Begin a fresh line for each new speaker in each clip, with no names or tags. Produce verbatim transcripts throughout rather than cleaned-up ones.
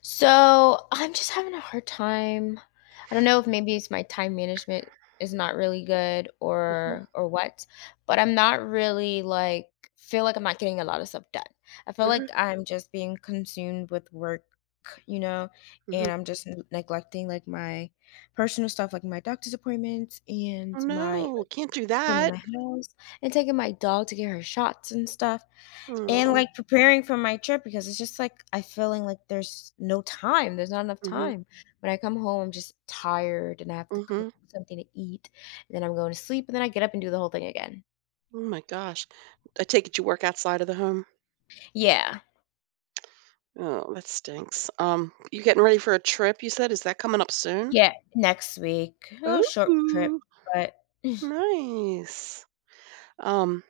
So I'm just having a hard time. I don't know if maybe it's my time management is not really good
Mhm,
or or what, but I'm not really like feel like I'm not getting a lot of stuff done. I feel
mhm,
like I'm just being consumed with work, you know, and
mhm.
I'm just n- neglecting like my personal stuff, like my doctor's appointments
Oh,
and my
no,
like
can't do
cleaning
that.
my house and taking my dog to get her shots and stuff. And,
Oh,
like, preparing for my trip because it's just, like, I feeling like there's no time, there's not enough
mhm,
time. When I come home, I'm just tired and I have to cook
mhm.
something to eat, and then I'm going to sleep, and then I get up and do the whole thing again.
Oh my gosh. I take it you work outside of the home?
Yeah.
Oh, that stinks. Um, you getting ready for a trip, you said? Is that coming up soon?
Yeah, next week. Oh, short trip,
Ooh,
but
nice. Um,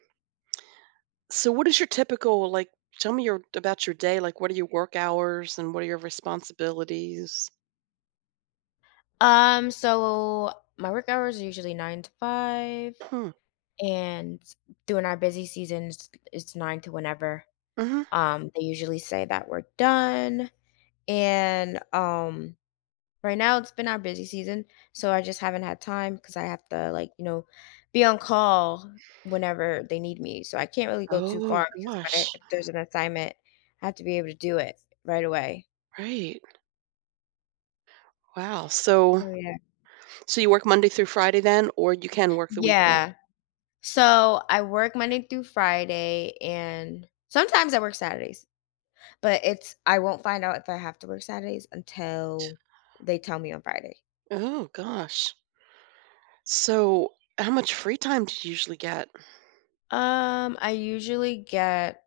so what is your typical, like, tell me your about your day, like what are your work hours and what are your responsibilities?
Um, so my work hours are usually nine to five,
Hmm.
and during our busy seasons, it's nine to whenever.
Hmm.
Um, they usually say that we're done, and, um right now, it's been our busy season, so I just haven't had time because I have to, like, you know, be on call whenever they need me. So I can't really go too
Oh
far because if
gosh.
I if there's an assignment, I have to be able to do it right away.
Right. Wow. So
So yeah.
so you work Monday through Friday then, or you can work the weekend?
Yeah. So I work Monday through Friday, and sometimes I work Saturdays, but it's I won't find out if I have to work Saturdays until they tell me on Friday.
Oh gosh. So how much free time did you usually get?
Um, I usually get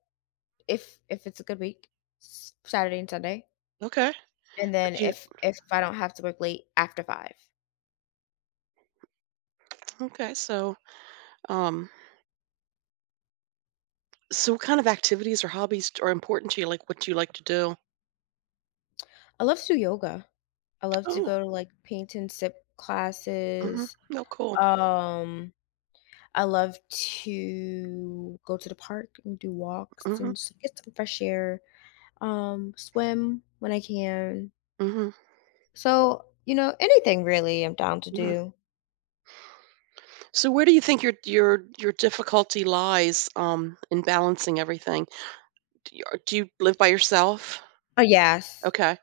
if if it's a good week, s- Saturday and Sunday.
Okay.
And then
But you
if if I don't have to work late, after five.
okay, so um so what kind of activities or hobbies are important to you? Like what do you like to do?
I love to do yoga. I love to
Oh,
go to, like, paint and sip
mm-hmm.
classes.
No, cool.
Um, I love to go to the park and do walks
Mm-hmm.
and s get some fresh air, um, swim when I can.
Mm-hmm.
So, you know, anything really I'm down to
Hmm.
do.
So where do you think your your your difficulty lies um in balancing everything? Do you, do you live by yourself?
Oh, yes.
Okay.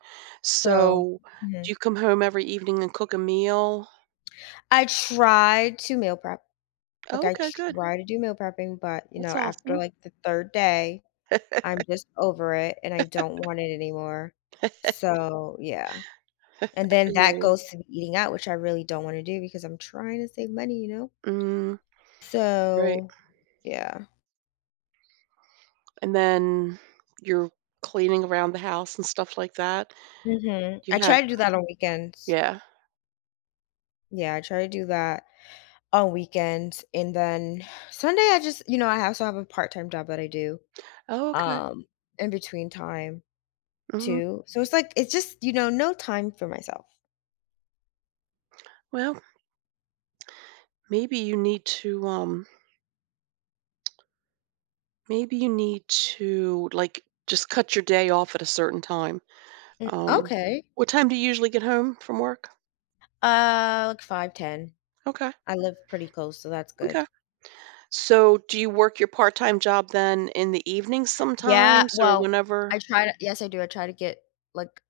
So
So do
mhm.
you come home every evening and cook a meal?
I try to meal prep. Like,
Oh,
I
okay, good.
try to do meal prepping, but, you know,
That's
after,
awesome.
like, the third day I'm just over it, and I don't want it anymore. So, yeah, and
I
then
hear
that
you.
goes to the eating out, which I really don't wanna do because I'm trying to save money, you know?
Mm, right.
So, yeah.
And then you're cleaning around the house and stuff like that.
Mhm. I
You have
try to do that on weekends.
Yeah.
Yeah, I try to do that on weekends, and then Sunday, I just you know, I also have a part-time job that I do,
Oh, okay.
um, in between time
Mhm.
too. So it's like it's just, you know, no time for myself.
Well, maybe you need to, um maybe you need to, like, just cut your day off at a certain time.
Mm,
Um,
okay.
what time do you usually get home from work?
Uh, like five ten.
Okay,
I live pretty close, so that's
okay.
good.
So, do you work your part-time job then in the evening
Yeah,
sometimes or
well,
whenever?
I try to yes, I do, I try to get, like,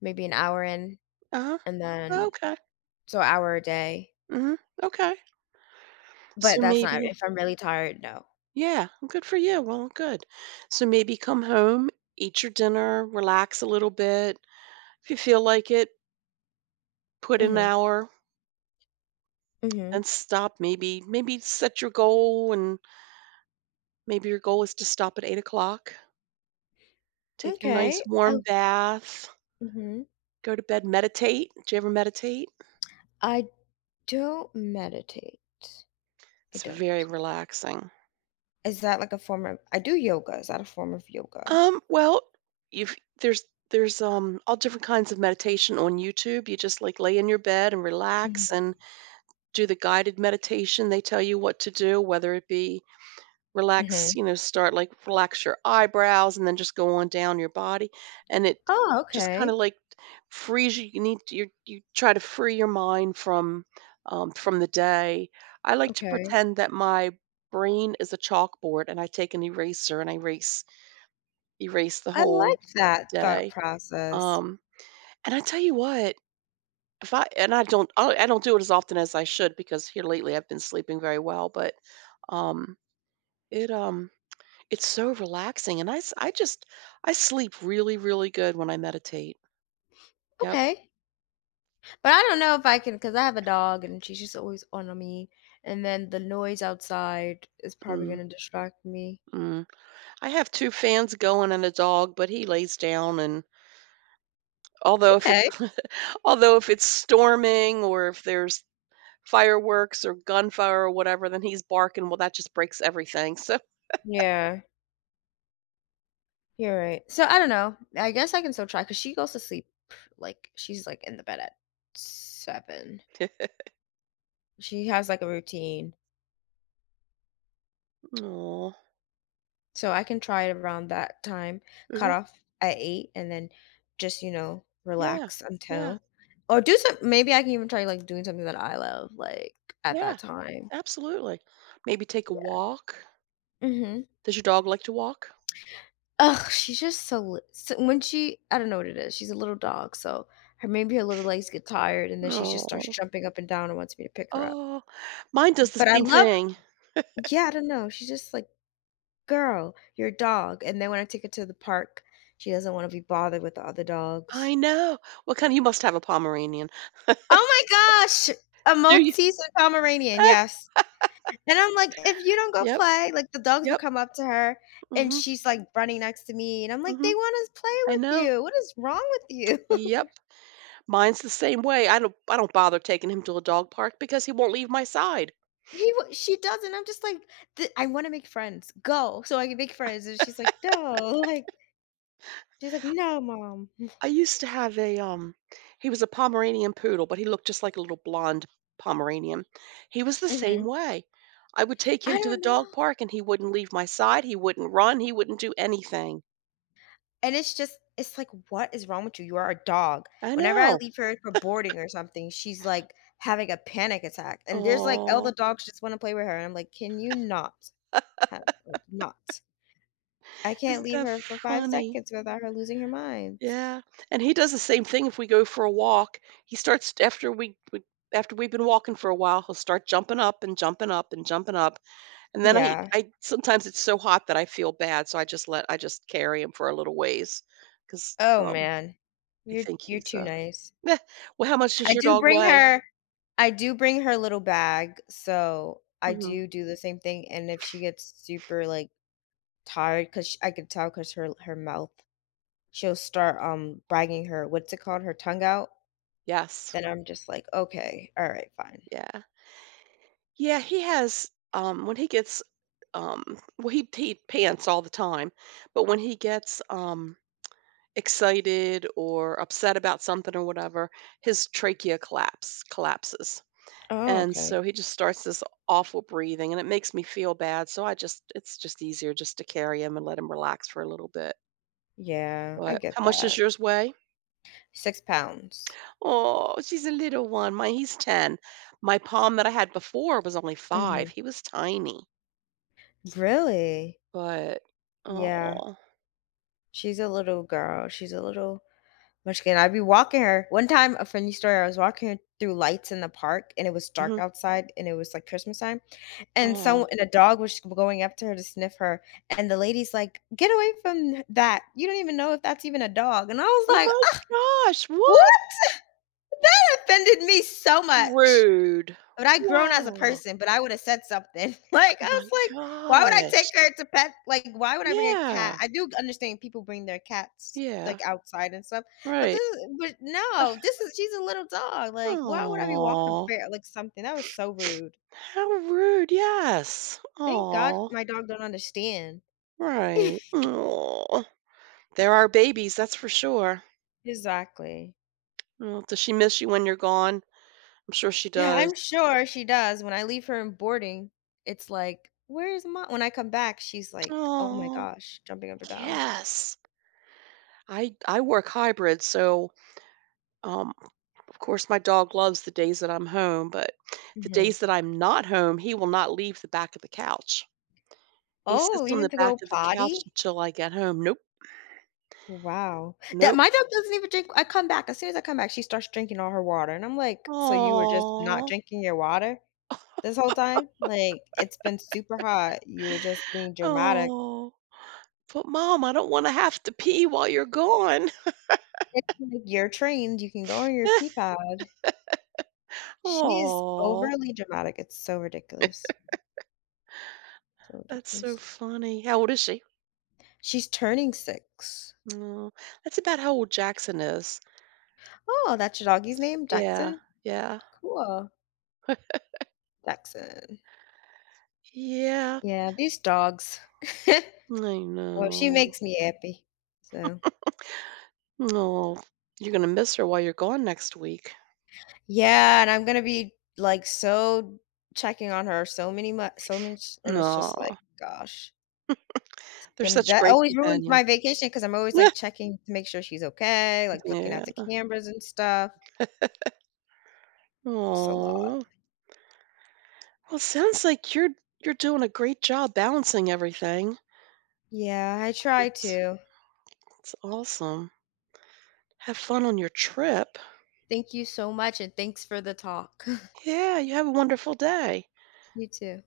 maybe an hour in,
Uh-huh.
and then
Okay.
so hour a day,
Mhm. Okay.
but
So
that's not
maybe
if I'm really tired, no.
Yeah, well, good for you. Well, good. So maybe come home, eat your dinner, relax a little bit. If you feel like it, put an
Mhm,
hour
mhm.
and stop. Maybe, maybe set your goal, and maybe your goal is to stop at eight o'clock. Take your nice
Okay,
warm
oh
bath,
mhm.
go to bed, meditate. Do you ever meditate?
I don't meditate. I
It's very
don't.
relaxing.
Is that like a form of I do yoga, is that a form of yoga?
Um, well, you've there's there's um all different kinds of meditation on YouTube. You just like lay in your bed and relax
Mhm.
and do the guided meditation. They tell you what to do, whether it be relax,
Mhm.
you know, start like relax your eyebrows and then just go on down your body. And it
Oh,
just kind of
okay,
like frees you. You need to, you you try to free your mind from um, from the day. I like to
okay.
pretend that my brain is a chalkboard and I take an eraser and I erase erase the
I
whole
like that thought
day.
process.
Um, and I tell you what, if I and I don't I don't I don't do it as often as I should because here lately I've been sleeping very well, but, um, it, um it's so relaxing, and I s I just I sleep really, really good when I meditate. Yep.
Okay. But I don't know if I can because I have a dog and she's just always on me. And then the noise outside is probably
Mm,
going to distract me.
mm. I have two fans going and a dog, but he lays down, and although if it
Okay.
although if it's storming or if there's fireworks or gunfire or whatever, then he's barking, well, that just breaks everything, so
Yeah, you're right. So I don't know. I guess I can still try because she goes to sleep like she's like in the bed at seven. She has like a routine.
oh.
So I can try it around that time, cut off at eight, and then just, you know,
Yeah.
relax
Yeah.
until or do some maybe I can even try like doing something that I love, like at
Yeah.
that time.
Absolutely. Maybe take a
Yeah.
walk.
Mm hmm
Does your dog like to walk?
Ugh, she's just so li so when she I don't know what it is, she's a little dog, so her maybe her little legs get tired, and then she just starts
No.
jumping up and down and wants me to pick her up.
Oh, mine does the
But I
same
love
thing.
yeah, I don't know, she's just like, "Girl, you're a dog," and then when I take her to the park, she doesn't wanna be bothered with the other
I
dogs.
know. What kind you must have a Pomeranian.
Oh my gosh! A
Do you?
Maltese and Pomeranian,
Ah,
yes. And I'm like, "If you don't go
yep,
play" like, the dogs will
yep.
come up to her, and
Mhm,
she's, like, running next to me, and I'm like, "They
mhm.
wanna play
I
with
know.
you. What is wrong with you?"
Yep. Mine's the same way. I don't I don't bother taking him to a dog park because he won't leave my side.
He w she does, and I'm just like, "Th I wanna make friends. Go, so I can make friends." And she's like, "No," like, she's like, "No, mom."
I used to have a um he was a Pomeranian poodle, but he looked just like a little blonde Pomeranian. He was the same
Mhm.
way. I would take him
I
to the
don't know.
dog park and he wouldn't leave my side, he wouldn't run, he wouldn't do anything.
And it's just it's like, "What is wrong with you? You are a dog."
I
Whenever I
know.
leave her for boarding or something, she's, like, having a panic attack, and there's, like all
Oh,
the dogs just wanna play with her, and I'm like, "Can you not have like, not? I can't
Isn't
leave
that
her for five
funny?
seconds without her losing her mind."
Yeah. And he does the same thing if we go for a walk. He starts after we we after we've been walking for a while, he'll start jumping up and jumping up and jumping up. And then I
Yeah.
I sometimes it's so hot that I feel bad, so I just let I just carry him for a little ways 'cause,
Oh,
um,
man.
I
You're
think
you're
he's,
too
uh
nice.
meh. Well, how much does
I
your
do
dog
bring
weigh?
her I do bring her little bag, so I
Mhm.
do do the same thing, and if she gets super, like, tired, because I could tell, because her her mouth she'll start, um, bragging her what's it called? Her tongue out,
Yes.
then I'm just like, "Okay, alright, fine."
Yeah. Yeah, he has, um when he gets, um well, he he pants all the time, but when he gets, um, excited or upset about something or whatever, his trachea collapse collapses.
Oh,
And
okay.
so he just starts this awful breathing and it makes me feel bad. So I just it's just easier just to carry him and let him relax for a little bit.
Yeah, I
But
get
how much does
that.
yours weigh?
six pounds.
Oh, she's a little one. My he's ten. My palm that I had before was only five.
Mhm.
He was tiny.
Really?
But
Yeah.
oh.
She's a little girl, she's a little Much Munchkin, I'd be walking her one time, a funny story, I was walking her through lights in the park, and it was dark
Mhm.
outside, and it was, like, Christmas time, and so
Oh.
and a dog was going up to her to sniff her, and the lady's like, "Get away from that. You don't even know if that's even a dog," and I was
Oh
like, "Ah,
my gosh.
what?"
What?
That offended me so much.
Rude.
But I grown as a
Wow.
person, but I would have said something. Like, I
Oh my
was like, why would I take
gosh.
her to pet? Like, why would I bring a cat?
Yeah.
I do understand people bring their cats
Yeah.
like outside and stuff, but this,
Right.
is- but no, this is she's a little dog. Like, why would I be walking a
Oh.
bear? Like something? That was so rude.
How rude, yes.
Thank God
Oh,
my dog don't understand.
right. Oh, there are babies, that's for sure.
Exactly.
Oh, does she miss you when you're gone? I'm sure she
Yeah,
does.
I'm sure she does. When I leave her in boarding, it's like, where's mom? When I come back, she's like, oh my
Oh,
gosh, jumping up and down.
yes. I I work hybrid, so, um, of course, my dog loves the days that I'm home, but the
Mhm.
days that I'm not home, he will not leave the back of the couch. He
Oh,
sits on
even
the
to
back
go
of the couch
potty?
until I get home. Nope,
Wow. That
nope.
my dog doesn't even drink. I come back, as soon as I come back, she starts drinking all her water, and I'm like, "So you were just not
Oh.
drinking your water this whole time? Like, it's been super hot, you were just being dramatic."
Oh. But mom, I don't wanna have to pee while you're gone.
It's like, "You're trained, you can go on your pee pad." She is
Oh,
overly dramatic, it's so ridiculous, so
that's so
ridiculous.
funny. How old is she?
She's turning six.
Oh, that's about how old Jackson is.
Oh, that's your doggy's name?
Yeah,
Jackson?
yeah,
Cool. Jackson.
yeah.
Yeah, these dogs.
I
Well, she
know.
makes me happy. So,
No, you're gonna miss her while you're gone next week.
yeah, and I'm gonna be, like, so checking on her so many mu so much, and it's
No,
just like, gosh.
they're
Then
such
that
great
always ruins
companions.
my vacation because 'cause I'm always, like, checking to make sure she's okay, like, looking
Yeah.
at the cameras and stuff. It's a lot.
Oh, well, it sounds like you're you're doing a great job balancing everything.
Yeah, I try
It's
to.
it's awesome. Have fun on your trip.
Thank you so much, and thanks for the talk.
Yeah, you have a wonderful day.
You too.